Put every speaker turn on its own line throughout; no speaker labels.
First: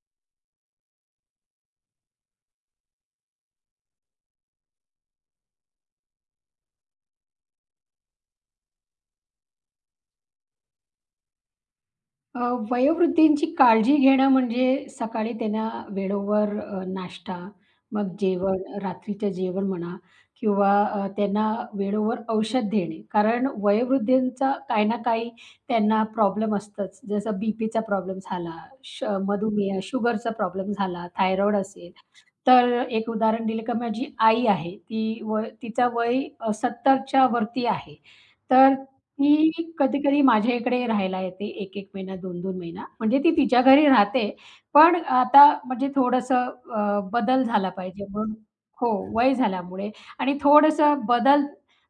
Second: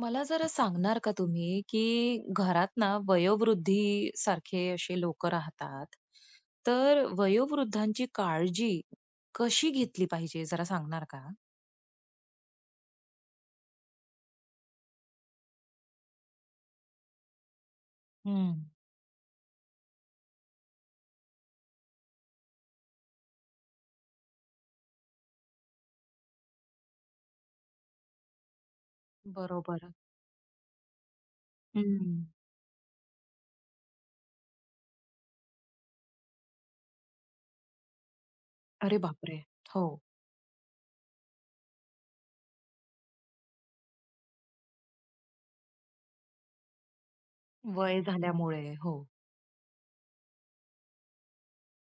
मला जरा सांगणार का तुम्ही, की घरात ना वयोवृद्धी सारखे असे लोक राहतात. तर वयोवृद्धांची काळजी कशी घेतली पाहिजे जरा सांगणार का?
अ, वयोवृद्धींची काळजी घेणं म्हणजे सकाळी त्यांना वेळेवर नाश्ता, मग
हं.
जेवण, रात्रीचं जेवण म्हणा किंवा त्यांना वेळेवर औषध देणे. कारण वयोवृद्धींचा काही ना काही त्यांना प्रॉब्लेम असतंच. जसं बीपीचा प्रॉब्लेम झाला, मधुमेह,
बरोबर.
शुगरचा प्रॉब्लेम झाला, थायरॉईड असेल.
हं.
तर एक उदाहरण दिलं का माझी आई आहे. ती वय तिचं वय 70च्या वरती आहे. तर
अरे
ती
बापरे! हो,
कधी-कधी माझ्या इकडे राहायला येते 1-1 महिना, 2-2 महिना. म्हणजे ती तिच्या घरी राहते. पण आता म्हणजे थोडंसं बदल झाला
वय
पाहिजे म्हणून
झाल्यामुळे.
हो,
हो,
वय झाल्यामुळे आणि थोडंसं बदल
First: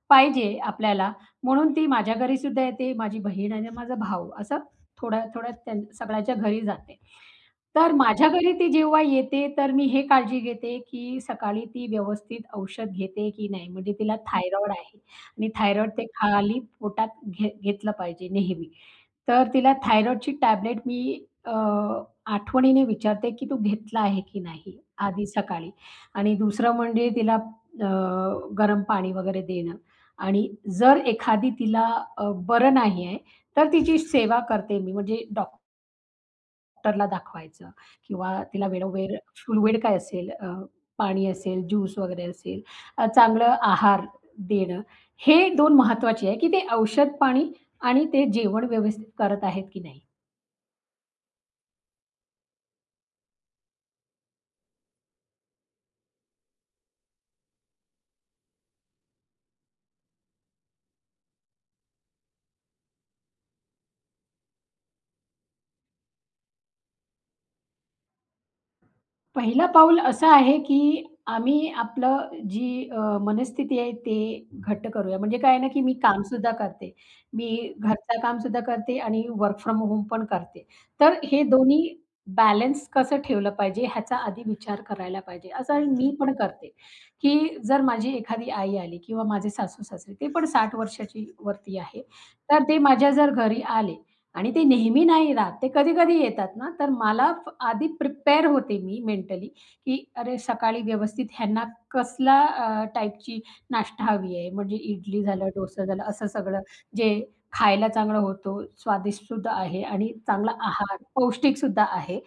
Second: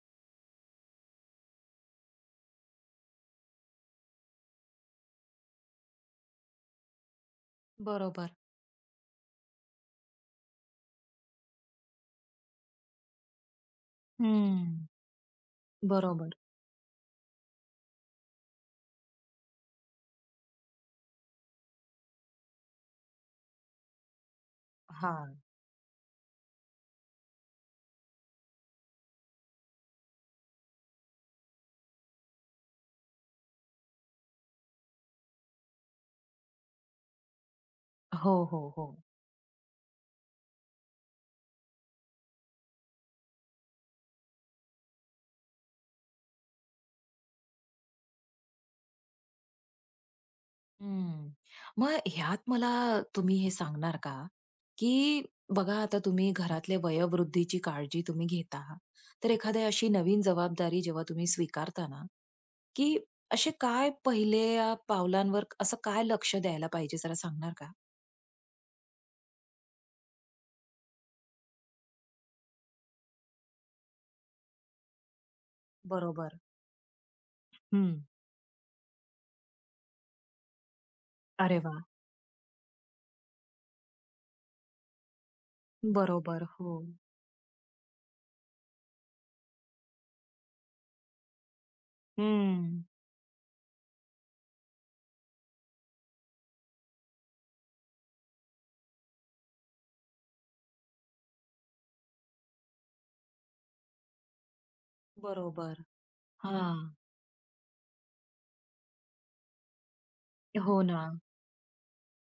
पाहिजे आपल्याला म्हणून ती माझ्या घरीसुद्धा येते, माझी बहीण आणि माझा भाऊ असं थोड्या-थोड्या सगळ्याच्या घरी जाते. तर माझ्या
बरोबर.
घरी ती जेव्हा येते, तर मी हे काळजी घेते, की सकाळी ती व्यवस्थित औषध घेते की नाही. म्हणजे तिला थायरॉइड
हं.
आहे आणि थायरॉइड ते
बरोबर.
खाली पोटात घेतलं पाहिजे नेहमी. तर तिला थायरॉइडची टॅबलेट मी आठवणीने विचारते, की "तू घेतला आहे की नाही?" आधी
हां.
सकाळी आणि दुसरं म्हणजे तिला अ, गरम पाणी वगैरे देणं आणि जर एखादी तिला बरं नाही आहे, तर तिची सेवा करते मी. म्हणजे डॉक्टरला दाखवायचं किंवा
हो,
तिला
हो, हो.
वेळोवेळ फुलवेड काय असेल पाणी असेल, ज्यूस वगैरे असेल, चांगलं आहार देणं. हे दोन महत्त्वाचे आहे, की ते औषध पाणी आणि ते जेवण व्यवस्थित करत आहेत की नाही.
हम्म. मग ह्यात मला तुम्ही हे सांगणार का, की बघा आता तुम्ही घरातल्या वयोवृद्धीची काळजी तुम्ही घेता, तर एखादी अशी नवीन जबाबदारी जेव्हा तुम्ही स्वीकारता ना, की असे काय पहिल्या पावलांवर असं काय लक्ष द्यायला पाहिजे जरा सांगणार का?
पहिलं पाऊल असं आहे, की आम्ही आपलं जी मनस्थिती आहे ते घट्ट करूया. म्हणजे काय आहे ना, की मी
बरोबर.
कामसुद्धा करते. मी
हं.
घरचं कामसुद्धा करते आणि वर्क फ्रॉम होम पण करते. तर हे
अरे
दोन्ही
वाह!
बॅलन्स कसं ठेवलं पाहिजे ह्याचा आधी विचार करायला पाहिजे. असं मी पण
बरोबर.
करते,
हो.
की जर माझी एखादी आई आली किंवा माझे सासू-सासरे ते पण 60 वर्षाची वरती आहे. तर ते
हं.
माझ्या जर घरी आले आणि ते नेहमी नाही राहत. ते कधी-कधी येतात ना, तर मला आधी प्रिपेअर होते मी मेंटली, की अरे सकाळी व्यवस्थित ह्यांना कसला टाईपची नाश्ता हवी आहे. म्हणजे इडली झालं, डोसा
बरोबर.
झालं असं सगळं
हां.
जे खायला चांगलं होतो, स्वादिष्टसुद्धा आहे आणि चांगला
हो
आहार,
ना.
पौष्टिकसुद्धा आहे.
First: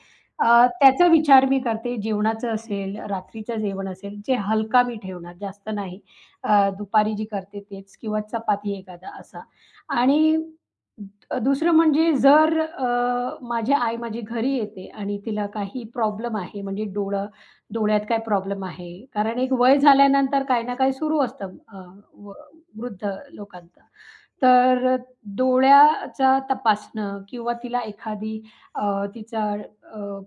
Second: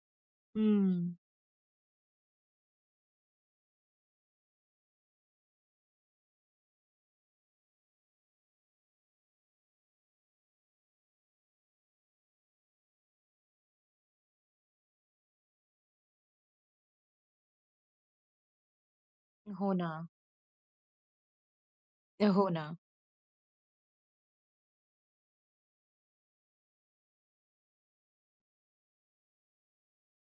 त्याचा
हं.
विचार मी करते. जेवणाचं असेल, रात्रीचं जेवण असेल, जे हलका मी ठेवणार, जास्त नाही. दुपारी जी करते तेच किंवा चपाती एखादा असा आणि दुसरं म्हणजे जर माझी आई माझी घरी येते आणि तिला काही प्रॉब्लेम आहे म्हणजे डोळ्यात काय प्रॉब्लेम आहे. कारण एक
हो
वय
ना.
झाल्यानंतर काही ना काही सुरू असतं व
हो ना.
वृद्ध लोकांचं. तर डोळ्याचा तपासणं किंवा तिला एखादी अ, तिचा अ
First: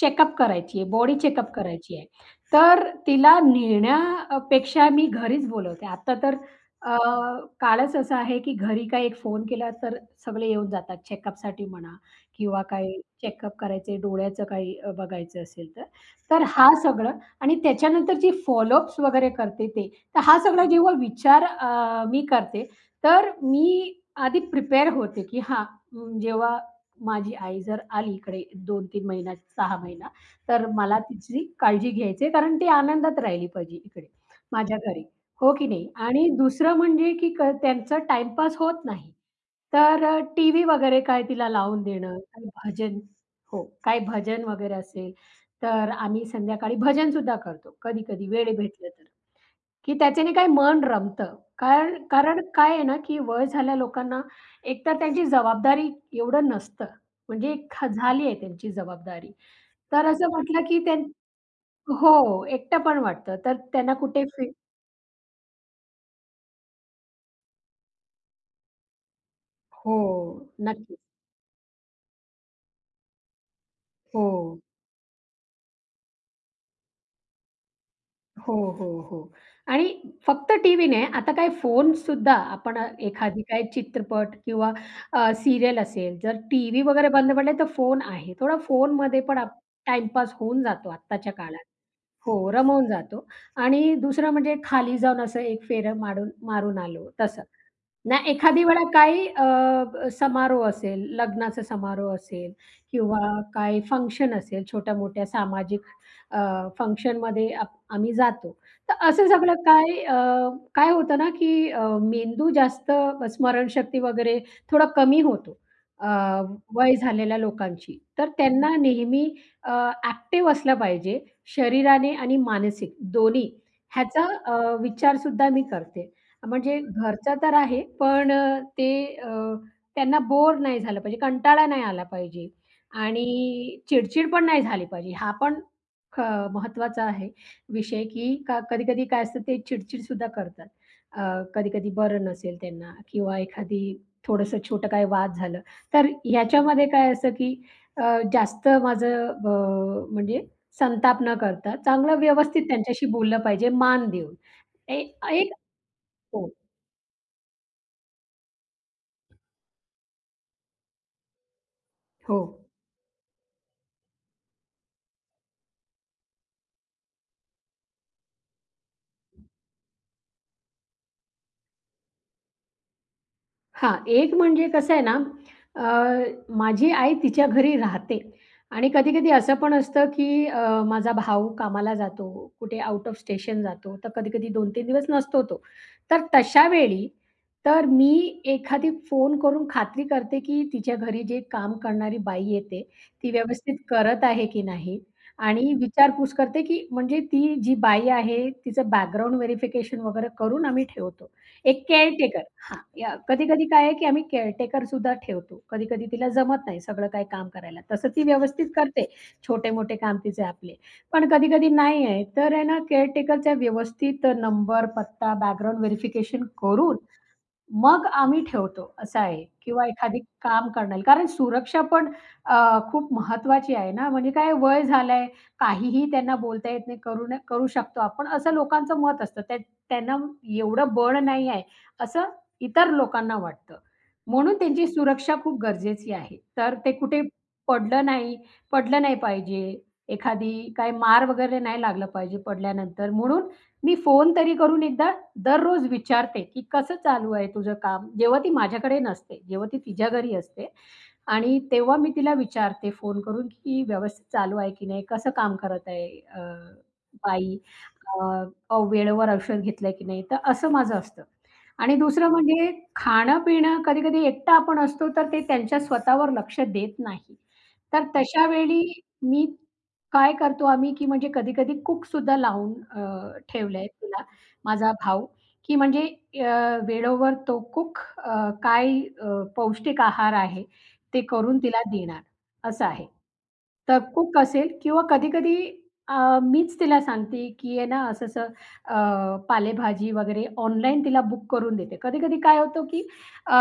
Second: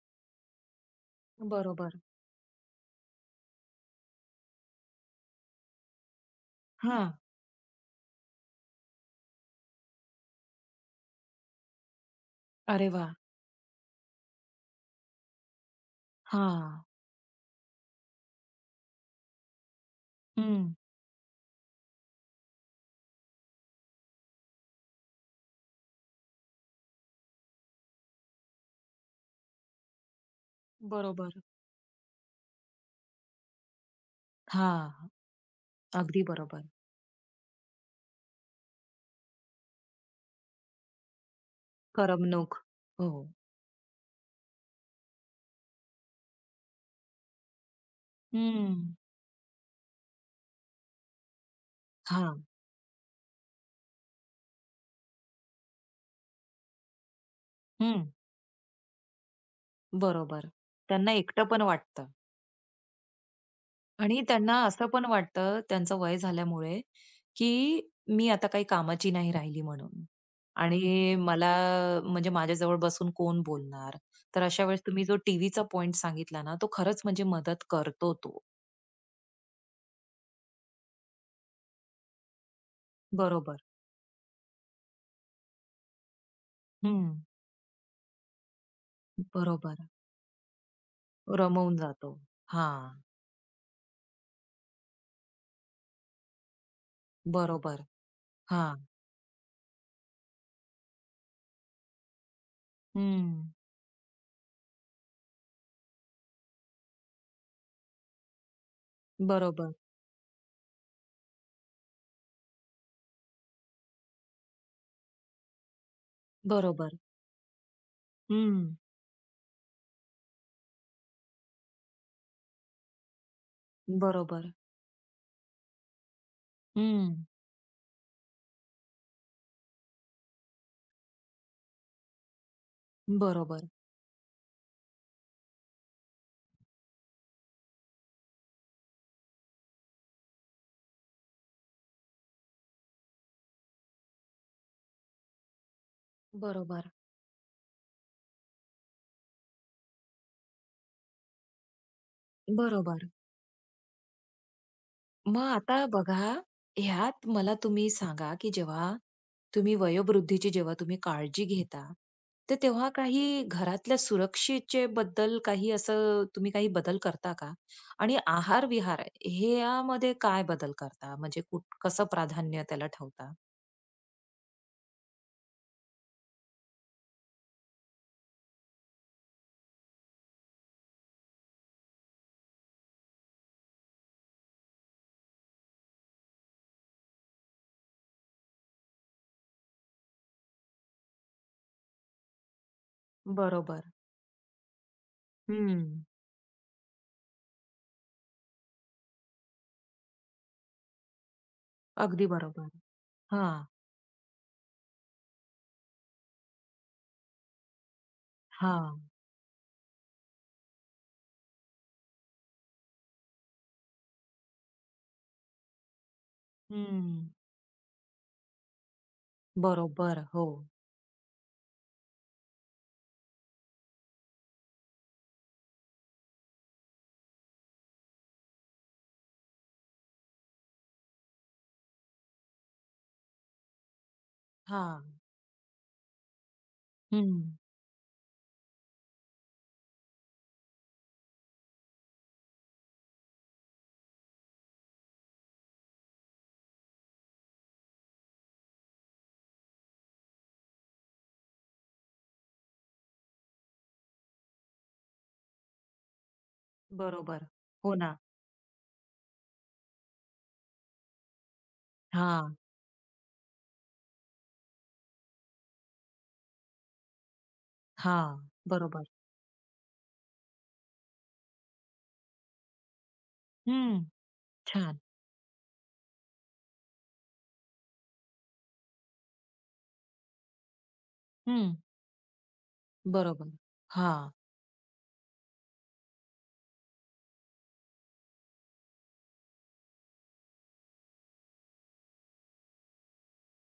चेकअप करायची आहे, बॉडी चेकअप करायची
बरोबर.
आहे. तर तिला पेक्षा मी घरीच बोलवते. आता तर अ,
हां.
काळच असा आहे, की घरी काही एक फोन केला तर सगळे येऊन जातात चेकअपसाठी म्हणा किंवा
अरे
काही
वाह!
चेकअप करायचे, डोळ्याचं काही बघायचं असेल तर. तर हा
हां.
सगळं आणि त्याच्यानंतर जी फॉलोअप्स वगैरे करते ते. तर हा सगळा
हं.
जेव्हा विचार मी करते, तर मी आधी प्रिपेअर होते, की हां, जेव्हा माझी आई जर आली इकडे 2-3 महिना, 6 महिना, तर मला
बरोबर.
तिची काळजी घ्यायची आहे, कारण ती आनंदात राहिली पाहिजे इकडे माझ्या घरी.
हां,
हो की नाही?
अगदी
आणि
बरोबर.
दुसरं म्हणजे की त्यांचा टाईमपास होत नाही. तर टीव्ही वगैरे काय तिला लावून देणं, काही
करमणूक.
भजन
हो.
हो, काय भजन वगैरे असेल, तर आम्ही संध्याकाळी भजनसुद्धा करतो, कधी-कधी वेळ
हं.
भेटलं तर. की त्याच्याने काही मन रमतं. कारण कारण
हां.
काय आहे ना, की वय झाल्या लोकांना एकतर त्यांची जबाबदारी एवढं नसतं. म्हणजे
हं.
झाली आहे त्यांची जबाबदारी. तर असं
बरोबर.
म्हटलं की
त्यांना एकटं पण वाटतं
हो, एकटंपण वाटतं. तर त्यांना
आणि
कुठे
त्यांना असं पण वाटतं त्यांचं वय झाल्यामुळे, की मी आता काही कामाची नाही राहिली
हो,
म्हणून
नक्कीच.
आणि मला म्हणजे माझ्याजवळ बसून कोण बोलणार? तर
हो,
अशा वेळेस तुम्ही जो टीव्हीचा पॉइंट सांगितला ना, तो खरंच म्हणजे मदत करतो तो.
हो, हो, हो. आणि फक्त टीव्ही नाही, आता काय फोनसुद्धा आपण एखादी
बरोबर.
काही चित्रपट किंवा अ, असेल, जर टीव्ही वगैरे
हं.
बंद पडले तर फोन आहे. थोडा फोनमध्ये पण
बरोबर.
होऊन जातो आत्ताच्या काळात.
रमवून जातो.
हो,
हां.
रमवून जातो आणि दुसरं म्हणजे खाली जाऊन असं एक फेर मारून मारून आलो तसं.
बरोबर.
नाही एखादी वेळा
हां.
काही अ, ब समारोह असेल, लग्नाचा समारोह असेल किंवा
हं.
काही फंक्शन असेल, छोट्या-मोठ्या सामाजिक अ, फंक्शनमध्ये आम्ही जातो. तर असं सगळं
बरोबर,
काय काय होतं ना, की मेंदू जास्त स्मरणशक्ती वगैरे थोडा कमी होतो अ, वय
बरोबर.
झालेल्या लोकांची. तर
हं.
त्यांना नेहमी अ, असलं पाहिजे शरीराने आणि मानसिक दोन्ही ह्याचा
बरोबर.
विचारसुद्धा मी करते. म्हणजे
हं.
घरचा तर आहे, पण त्यांना बोर नाही झालं पाहिजे, कंटाळा नाही आला पाहिजे
बरोबर,
आणि चिडचिड पण नाही झाली पाहिजे. हा पण ख महत्त्वाचा आहे विषय, की का कधी-कधी काय असतं ते चिडचिडसुद्धा करतात. अ, कधी-कधी बरं नसेल त्यांना किंवा एखादी थोडंसं छोटं काही वाद झालं, तर ह्याच्यामध्ये
बरोबर,
काय असतं, की जास्त माझं ब म्हणजे संताप न करता चांगलं व्यवस्थित त्यांच्याशी
बरोबर.
बोललं पाहिजे मान देऊन. ए
मग
एक
आता बघा,
हो.
ह्यात मला तुम्ही सांगा, की जेव्हा तुम्ही वयोवृद्धीची जेव्हा तुम्ही काळजी घेता,
हो.
तर तेव्हा काही घरातल्या सुरक्षेबद्दल काही असं तुम्ही काही बदल करता का? आणि आहार-विहार ह्यामध्ये काय बदल करता? म्हणजे कुठ कसं प्राधान्य त्याला ठेवता?
हां, एक म्हणजे कसं आहे ना, अ, माझी आई तिच्या घरी राहते आणि कधी-कधी असं पण असतं, की माझा भाऊ कामाला जातो, कुठे आउट ऑफ स्टेशन जातो, तर कधी-कधी 2-3 दिवस नसतो तो. तर तशा वेळी तर मी एखादी फोन करून खात्री करते, की तिच्या घरी जे काम करणारी बाई येते, ती व्यवस्थित
बरोबर.
करत आहे की नाही आणि
हं.
विचारपूस करते, की म्हणजे ती जी बाई आहे, तिचं बॅकग्राऊंड व्हेरिफिकेशन वगैरे करून आम्ही ठेवतो. एक
अगदी
केअरटेकर
बरोबर.
हां, या
हां,
कधी-कधी काय आहे, की आम्ही केअरटेकर सुद्धा ठेवतो. कधी-कधी तिला जमत नाही सगळं काही काम करायला. तसं ती व्यवस्थित
हां.
करते, छोटे-मोठे काम तिचे आपले. पण कधी-कधी नाही आहे, तर आहे ना केअरटेकरचा व्यवस्थित नंबर, पत्ता, बॅकग्राऊंड व्हेरिफिकेशन करून
हं.
मग आम्ही ठेवतो असं आहे किंवा एखादी
बरोबर, हो.
काम करण्याला. कारण सुरक्षा पण खूप महत्त्वाची आहे ना, म्हणजे काय वय झालंय, काहीही त्यांना बोलता येत नाही, करू न करू शकतो आपण असं लोकांचं मत असतं. त्यांना एवढं बळ नाही आहे असं इतर लोकांना वाटतं. म्हणून त्यांची
हां.
सुरक्षा खूप गरजेची आहे. तर ते कुठे
हं.
पडलं नाही पडलं नाही पाहिजे. एखादी काही मार वगैरे नाही लागलं पाहिजे पडल्यानंतर. म्हणून मी फोन तरी करून एकदा दररोज विचारते, की कसं चालू आहे तुझं काम? जेव्हा ती माझ्याकडे नसते, जेव्हा ती तिच्या घरी असते आणि तेव्हा मी तिला विचारते फोन करून, की व्यवस्थित चालू आहे की नाही? कसं काम करत आहे
बरोबर.
बाई?
हो ना.
अ, अ, वेळेवर औषध घेतलंय की नाही? तर असं माझं असतं. आणि दुसरं
हां,
म्हणजे खाणं-पिणं कधी-कधी एकटा आपण असतो, तर ते त्यांच्या स्वतःवर लक्ष देत नाही. तर
हा
तशा वेळी
बरोबर.
मी काय करतो आम्ही, की म्हणजे कधी-कधी कुकसुद्धा लावून ठेवलंय
हं.
तिला, माझा
छान.
भाऊ. की म्हणजे वेळेवर तो कूक पौष्टिक आहार आहे, ते करून
हं.
तिला देणार, असं आहे.
बरोबर.
तर
हां.
कूक असेल किंवा कधी-कधी मीच तिला सांगते, की आहे ना, असं-असं पालेभाजी वगैरे ऑनलाईन तिला बुक करून देते. कधी-कधी काय होतं, की अ,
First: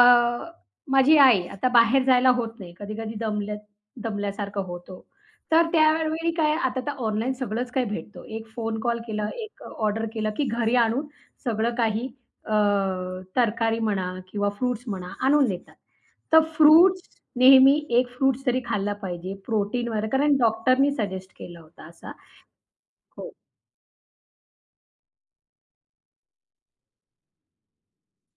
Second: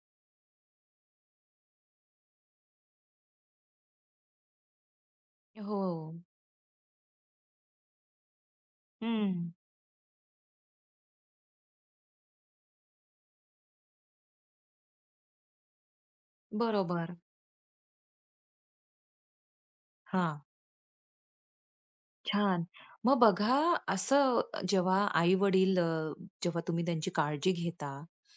माझी आई आता बाहेर जायला होत नाही. कधी-कधी दमल्यासारखं होतो. तर
हो.
त्यावेळी काय आता तर ऑनलाईन सगळंच काही भेटतो. एक फोन कॉल केला,
हं.
एक ऑर्डर केलं, की घरी आणून सगळं काही अ, तरकारी म्हणा किंवा फ्रुट्स म्हणा आणून देतात. तर फ्रुट्स
बरोबर.
नेहमी एक फ्रुट्स तरी खाल्ला पाहिजे प्रोटीन वगैरे कारण
हां.
डॉक्टरनी सजेस्ट केला होता असा.
छान. मग
हो.
बघा असं जेव्हा आई-वडील जेव्हा तुम्ही त्यांची काळजी घेता,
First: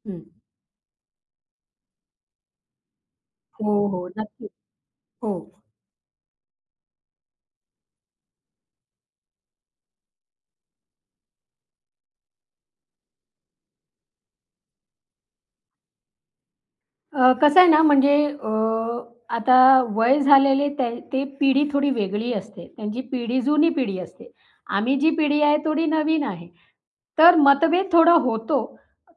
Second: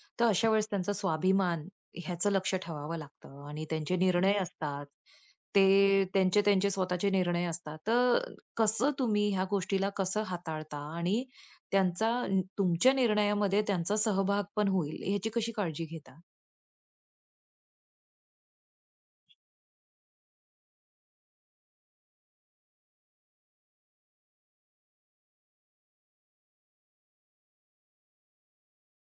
हं.
तर अशा वेळेस त्यांचा स्वाभिमान ह्याचं लक्ष ठेवावं लागतं आणि
हो,
त्यांचे
हो.
निर्णय
नक्कीच.
असतात.
हो.
ते त्यांचे त्यांचे स्वतःचे निर्णय असतात. तर कसं तुम्ही ह्या गोष्टीला कसं हाताळता आणि त्यांचा न तुमच्या निर्णयामध्ये त्यांचा सहभाग पण होईल ह्याची कशी काळजी घेता?
कसं आहे ना, म्हणजे आता वय झालेले ते ते पिढी थोडी वेगळी असते. त्यांची पिढी जुनी पिढी असते. आम्ही जी पिढी आहे थोडी नवीन आहे. तर मतभेद थोडा होतो.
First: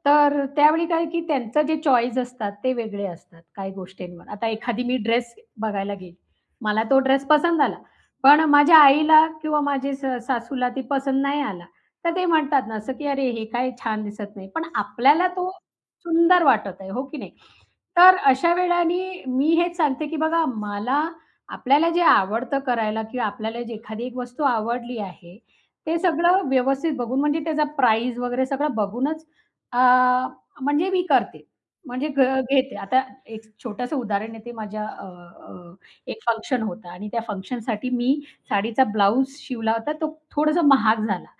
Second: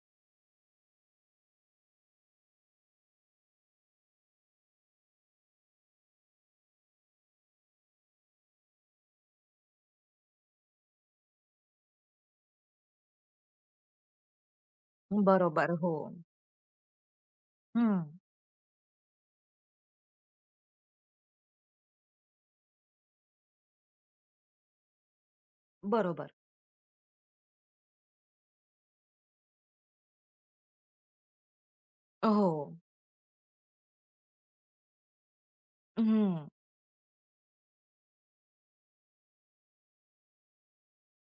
तर त्यावेळी काय की त्यांचं जे चॉईस असतात ते वेगळे असतात काही गोष्टींवर. आता एखादी मी ड्रेस बघायला गेली. मला तो ड्रेस पसंत आला. पण माझ्या आईला किंवा माझे सासूला ते पसंत नाही आला. तर ते म्हणतात ना असं की "अरे, हे काय छान दिसत नाही." पण आपल्याला तो
बरोबर. हो.
सुंदर वाटत आहे, हो की नाही?
हं.
तर अशा वेळाने मी हेच सांगते, की बघा मला आपल्याला जे आवडतं करायला किंवा आपल्याला जी एखादी एक वस्तू आवडली आहे, ते
बरोबर.
सगळं व्यवस्थित बघून म्हणजे त्याचा प्राईज वगैरे सगळं बघूनच अ, म्हणजे मी करते. म्हणजे
हो.
घेते. आता एक छोटंसं उदाहरण आहे ते माझ्या अ, अ, एक
हं.
फंक्शन होतं आणि त्या फंक्शनसाठी मी साडीचा ब्लाउज शिवला होता, तो थोडासा महाग झाला.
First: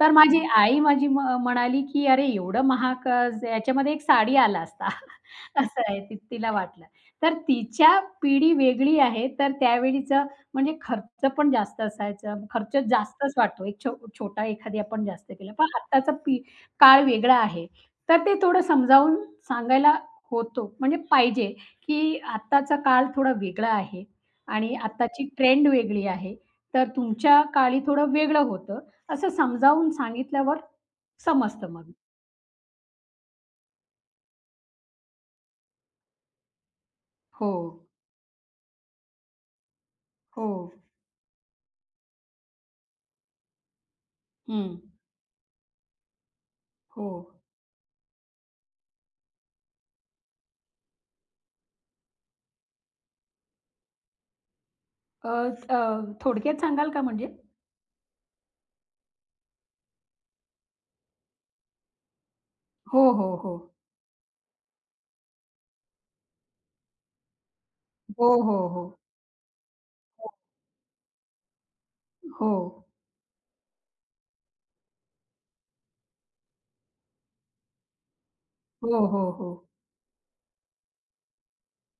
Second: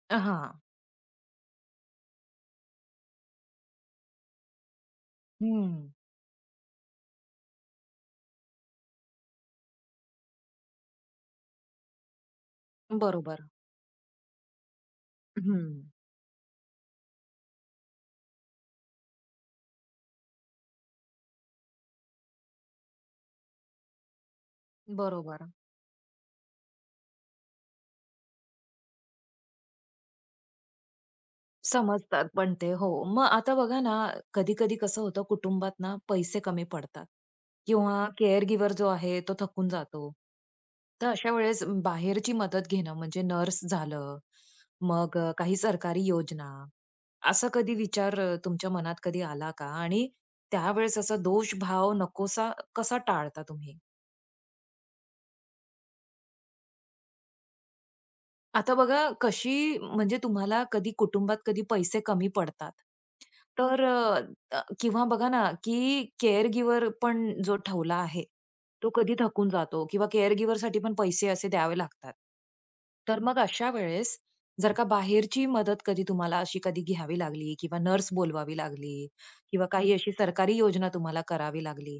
तर माझी
हां.
आई माझी म म्हणाली, की "अरे एवढं महाग याच्यामध्ये एक साडी आला असता." असं
हं.
आहे ती तिला वाटलं. तर तिच्या पिढी वेगळी आहे, तर त्यावेळीचं म्हणजे खर्च पण जास्त असायचा. खर्च जास्तच
बरोबर.
वाटतो. एक छोटा एखादी आपण जास्त केला. पण
हं.
आत्ताचा काळ वेगळा आहे. तर ते थोडं समजावून सांगायला होतो म्हणजे पाहिजे, की आत्ताचा काळ थोडा वेगळा आहे आणि आत्ताची
बरोबर.
ट्रेंड वेगळी आहे. तर तुमच्या काळी थोडं वेगळं होतं. असं समजावून सांगितल्यावर समजतं मग.
समजतात पण ते. हो. मग आता बघा ना, कधी-कधी कसं होतं कुटुंबात ना पैसे कमी पडतात
हो,
किंवा केअर गिव्हर जो आहे तो थकून जातो.
हो.
तर अशा वेळेस बाहेरची मदत घेणं म्हणजे नर्स झालं,
हं.
मग काही सरकारी योजना,
हो.
असा कधी विचार तुमच्या मनात कधी आला का? आणि त्यावेळेस असा दोषभाव नकोसा कसा टाळता तुम्ही?
अ, अ, थोडक्यात सांगाल का म्हणजे?
आता बघा कशी म्हणजे तुम्हाला कधी कुटुंबात कधी पैसे कमी पडतात.
हो, हो, हो.
तर अ, अ, किंवा बघा ना, की केअर गिव्हर पण जो ठेवला आहे,
हो, हो, हो.
तो कधी थकून जातो किंवा केअर गिव्हरसाठी पण पैसे असे द्यावे लागतात.
हो,
तर मग अशा वेळेस जर का बाहेरची मदत कधी तुम्हाला अशी कधी घ्यावी लागली किंवा नर्स बोलवावी
हो,
लागली
हो, हो. हो.
किंवा काही अशी सरकारी योजना तुम्हाला करावी लागली,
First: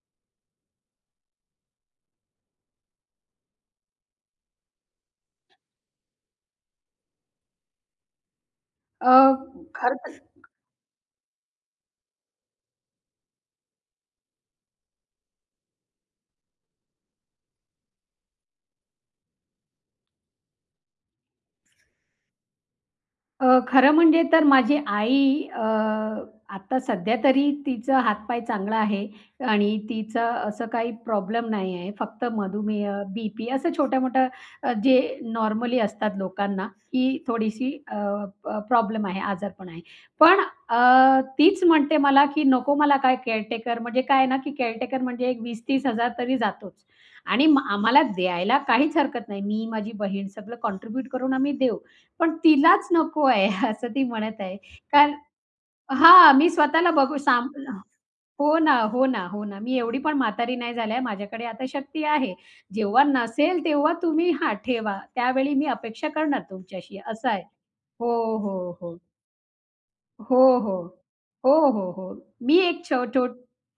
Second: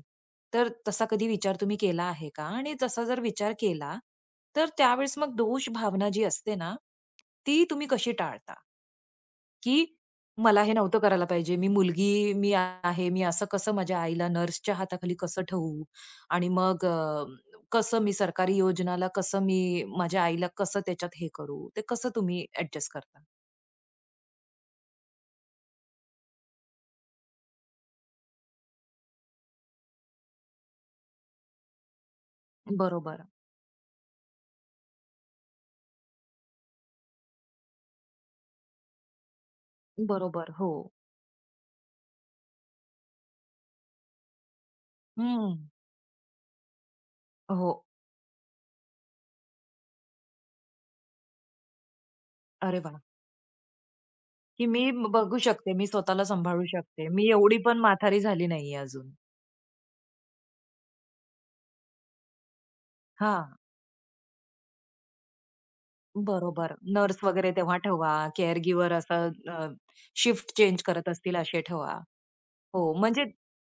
तर तसा कधी विचार तुम्ही केला आहे का? आणि तसा जर विचार केला, तर त्यावेळेस मग दोष भावना जी असते ना, ती तुम्ही कशी टाळता?
अ,
की
खर
मला हे नव्हतं करायला पाहिजे. मी मुलगी आहे. मी असं कसं माझ्या आईला नर्सच्या हाताखाली कसं ठेवू? आणि मग कसं मी सरकारी योजनाला कसं मी माझ्या आईला कसं त्याच्यात हे करू? ते कसं तुम्ही ॲडजस्ट करता?
खरं म्हणजे तर माझी आई आता सध्या तरी तिचा हातपाय चांगला आहे आणि तिचं असं काही प्रॉब्लेम नाही आहे. फक्त मधुमेह,
बरोबर,
बी-पी असं छोट्या-मोठ्या जे नॉर्मली असतात लोकांना, की थोडीशी अ, अ, प्रॉब्लेम आहे, आजारपण आहे. पण
बरोबर. हो.
तीच म्हणते मला, की "नको मला काय केअरटेकर." म्हणजे काय ना, की केअरटेकर म्हणजे एक
हं.
20,000-30,000 तरी जातोच आणि
हो.
आम्हाला द्यायला काहीच हरकत नाही. मी, माझी बहीण सगळं कॉन्ट्रिब्यूट करून आम्ही देऊ. पण
अरे
तिलाच
वाह!
नको आहे असं ती म्हणत आहे.
की मी
कारण
बघू शकते. मी स्वतःला
हां, मी
सांभाळू
स्वतःला
शकते.
बघू
मी
साम
एवढी पण म्हातारी झाली
हो ना,
नाहीये
हो
अजून.
ना, हो ना. मी एवढी पण म्हातारी नाही झाली आहे. माझ्याकडे आता शक्ती आहे. जेव्हा
हां.
नसेल तेव्हा तुम्ही हां, ठेवा. त्यावेळी मी अपेक्षा करणार
बरोबर.
तुमच्याशी
नर्स
असं आहे.
वगैरे तेव्हा ठेवा,
हो, हो,
केअरगिव्हर
हो.
असं
हो,
शिफ्ट
हो.
चेंज करत असतील
हो,
असे
हो,
ठेवा.
हो. मी
हो,
एक छो
म्हणजे
छो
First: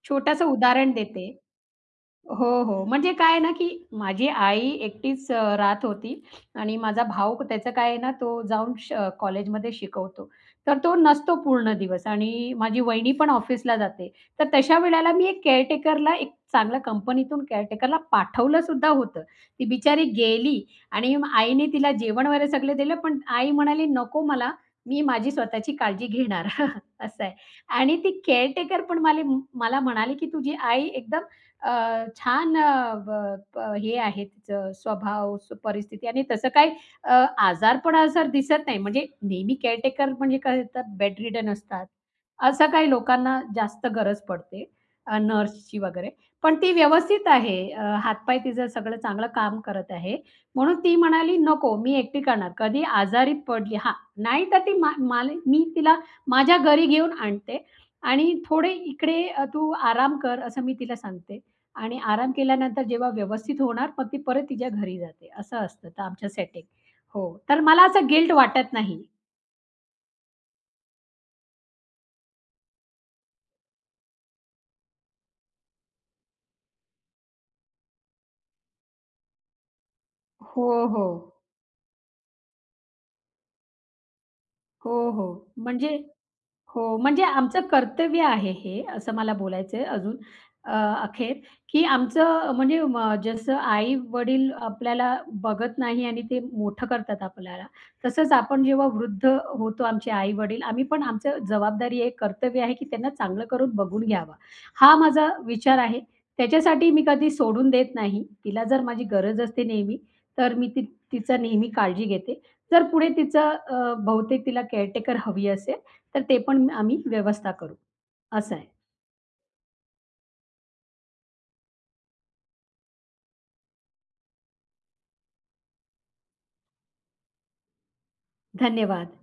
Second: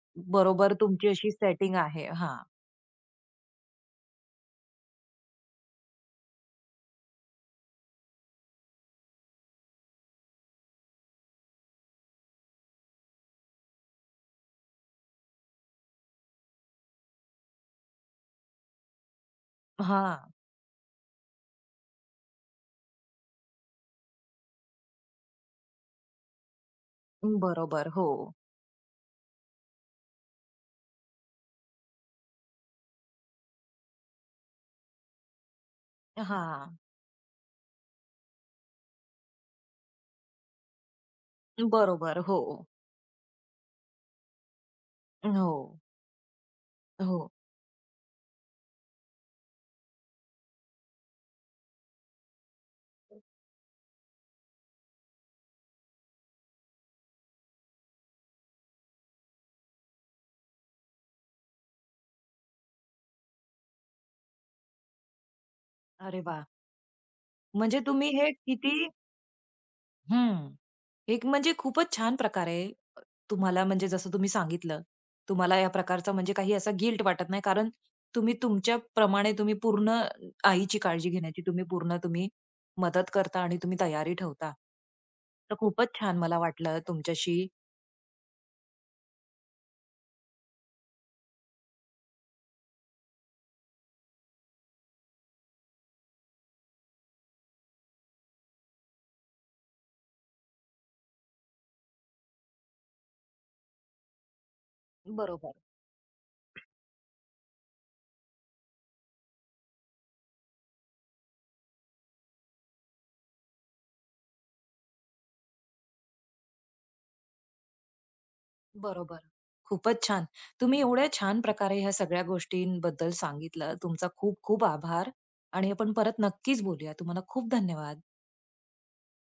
छोटंसं
बरोबर
उदाहरण
तुमची
देते.
अशी सेटिंग आहे. हां,
हो, हो. म्हणजे काय आहे ना, की माझी आई एकटीच राहत होती आणि माझा भाऊ त्याचं काय आहे ना, तो जाऊन कॉलेजमध्ये शिकवतो. तर तो नसतो पूर्ण दिवस आणि माझी वहिनी पण ऑफिसला जाते. तर तशा वेळेला मी एक केअरटेकरला एक चांगल्या कंपनीतून केअरटेकरला पाठवलं सुद्धा होतं. ती बिचारी
हां.
गेली आणि मग आईने तिला जेवण वगैरे सगळं दिलं, पण आई म्हणाली, "नको मला, मी माझी स्वतःची काळजी घेणार." असं आहे.
बरोबर.
आणि
हो.
ती केअरटेकर पण मला मला म्हणाली, की "तुझी आई एकदम" छान अ, ब प हे आहे तिचं स्वभाव, परिस्थिती आणि तसं काही
हां.
अ, आजारपणा जर दिसत नाही. म्हणजे नेहमी केअरटेकर म्हणजे काय होतात बेडरिडन असतात.
बरोबर. हो.
असं काही लोकांना जास्त गरज पडते नर्सची
हो,
वगैरे. पण ती व्यवस्थित
हो.
आहे. हातपाय तिचं सगळं चांगलं काम करत आहे. म्हणून ती म्हणाली, "नको मी एकटी करणार. कधी आजारी पडली हां, नाही तर ती मा माल मी तिला माझ्या घरी घेऊन आणते आणि थोडे इकडे तू आराम कर," असं मी तिला सांगते. आणि आराम केल्यानंतर जेव्हा व्यवस्थित होणार, मग ती परत तिच्या घरी जाते. असं असतं तर
अरे
आमचं
वाह!
सेटिंग. हो, तर
म्हणजे
मला असं
तुम्ही हे
गिल्ट वाटत
किती
नाही.
हं. एक म्हणजे खूपच छान प्रकारे तुम्हाला म्हणजे जसं तुम्ही सांगितलं, तुम्हाला या प्रकारचा म्हणजे काही असा गिल्ट वाटत नाही. कारण तुम्ही तुमच्याप्रमाणे तुम्ही पूर्ण
हो,
आईची
हो.
काळजी घेण्याची तुम्ही पूर्ण तुम्ही मदत करता आणि तुम्ही तयारी ठेवता.
हो, हो.
तर
म्हणजे
खूपच छान मला वाटलं
हो, म्हणजे
तुमच्याशी
आमचं कर्तव्य आहे हे, असं मला बोलायचंय अजून अ, अखेर, की आमचं म्हणजे जसं आई-वडील आपल्याला बघत नाही आणि ते मोठं करतात आपल्याला, तसंच आपण जेव्हा वृद्ध होतो आमचे आई-वडील, आम्ही पण आमचं जबाबदारी आहे, कर्तव्य आहे, की त्यांना चांगलं करून बघून घ्यावं. हा माझा
बरोबर,
विचार आहे. त्याच्यासाठी मी कधी सोडून देत नाही. तिला जर माझी गरज असते नेहमी, तर मी तिचा नेहमी काळजी घेते. जर पुढे तिचं बहुतेक तिला केअरटेकर हवी असेल, तर ते पण आम्ही व्यवस्था करू. असं आहे.
बरोबर. खूपच छान. तुम्ही एवढ्या छान प्रकारे ह्या सगळ्या गोष्टींबद्दल सांगितलं. तुमचा खूप खूप आभार आणि आपण परत नक्कीच बोलूया. तुम्हाला खूप धन्यवाद.
धन्यवाद.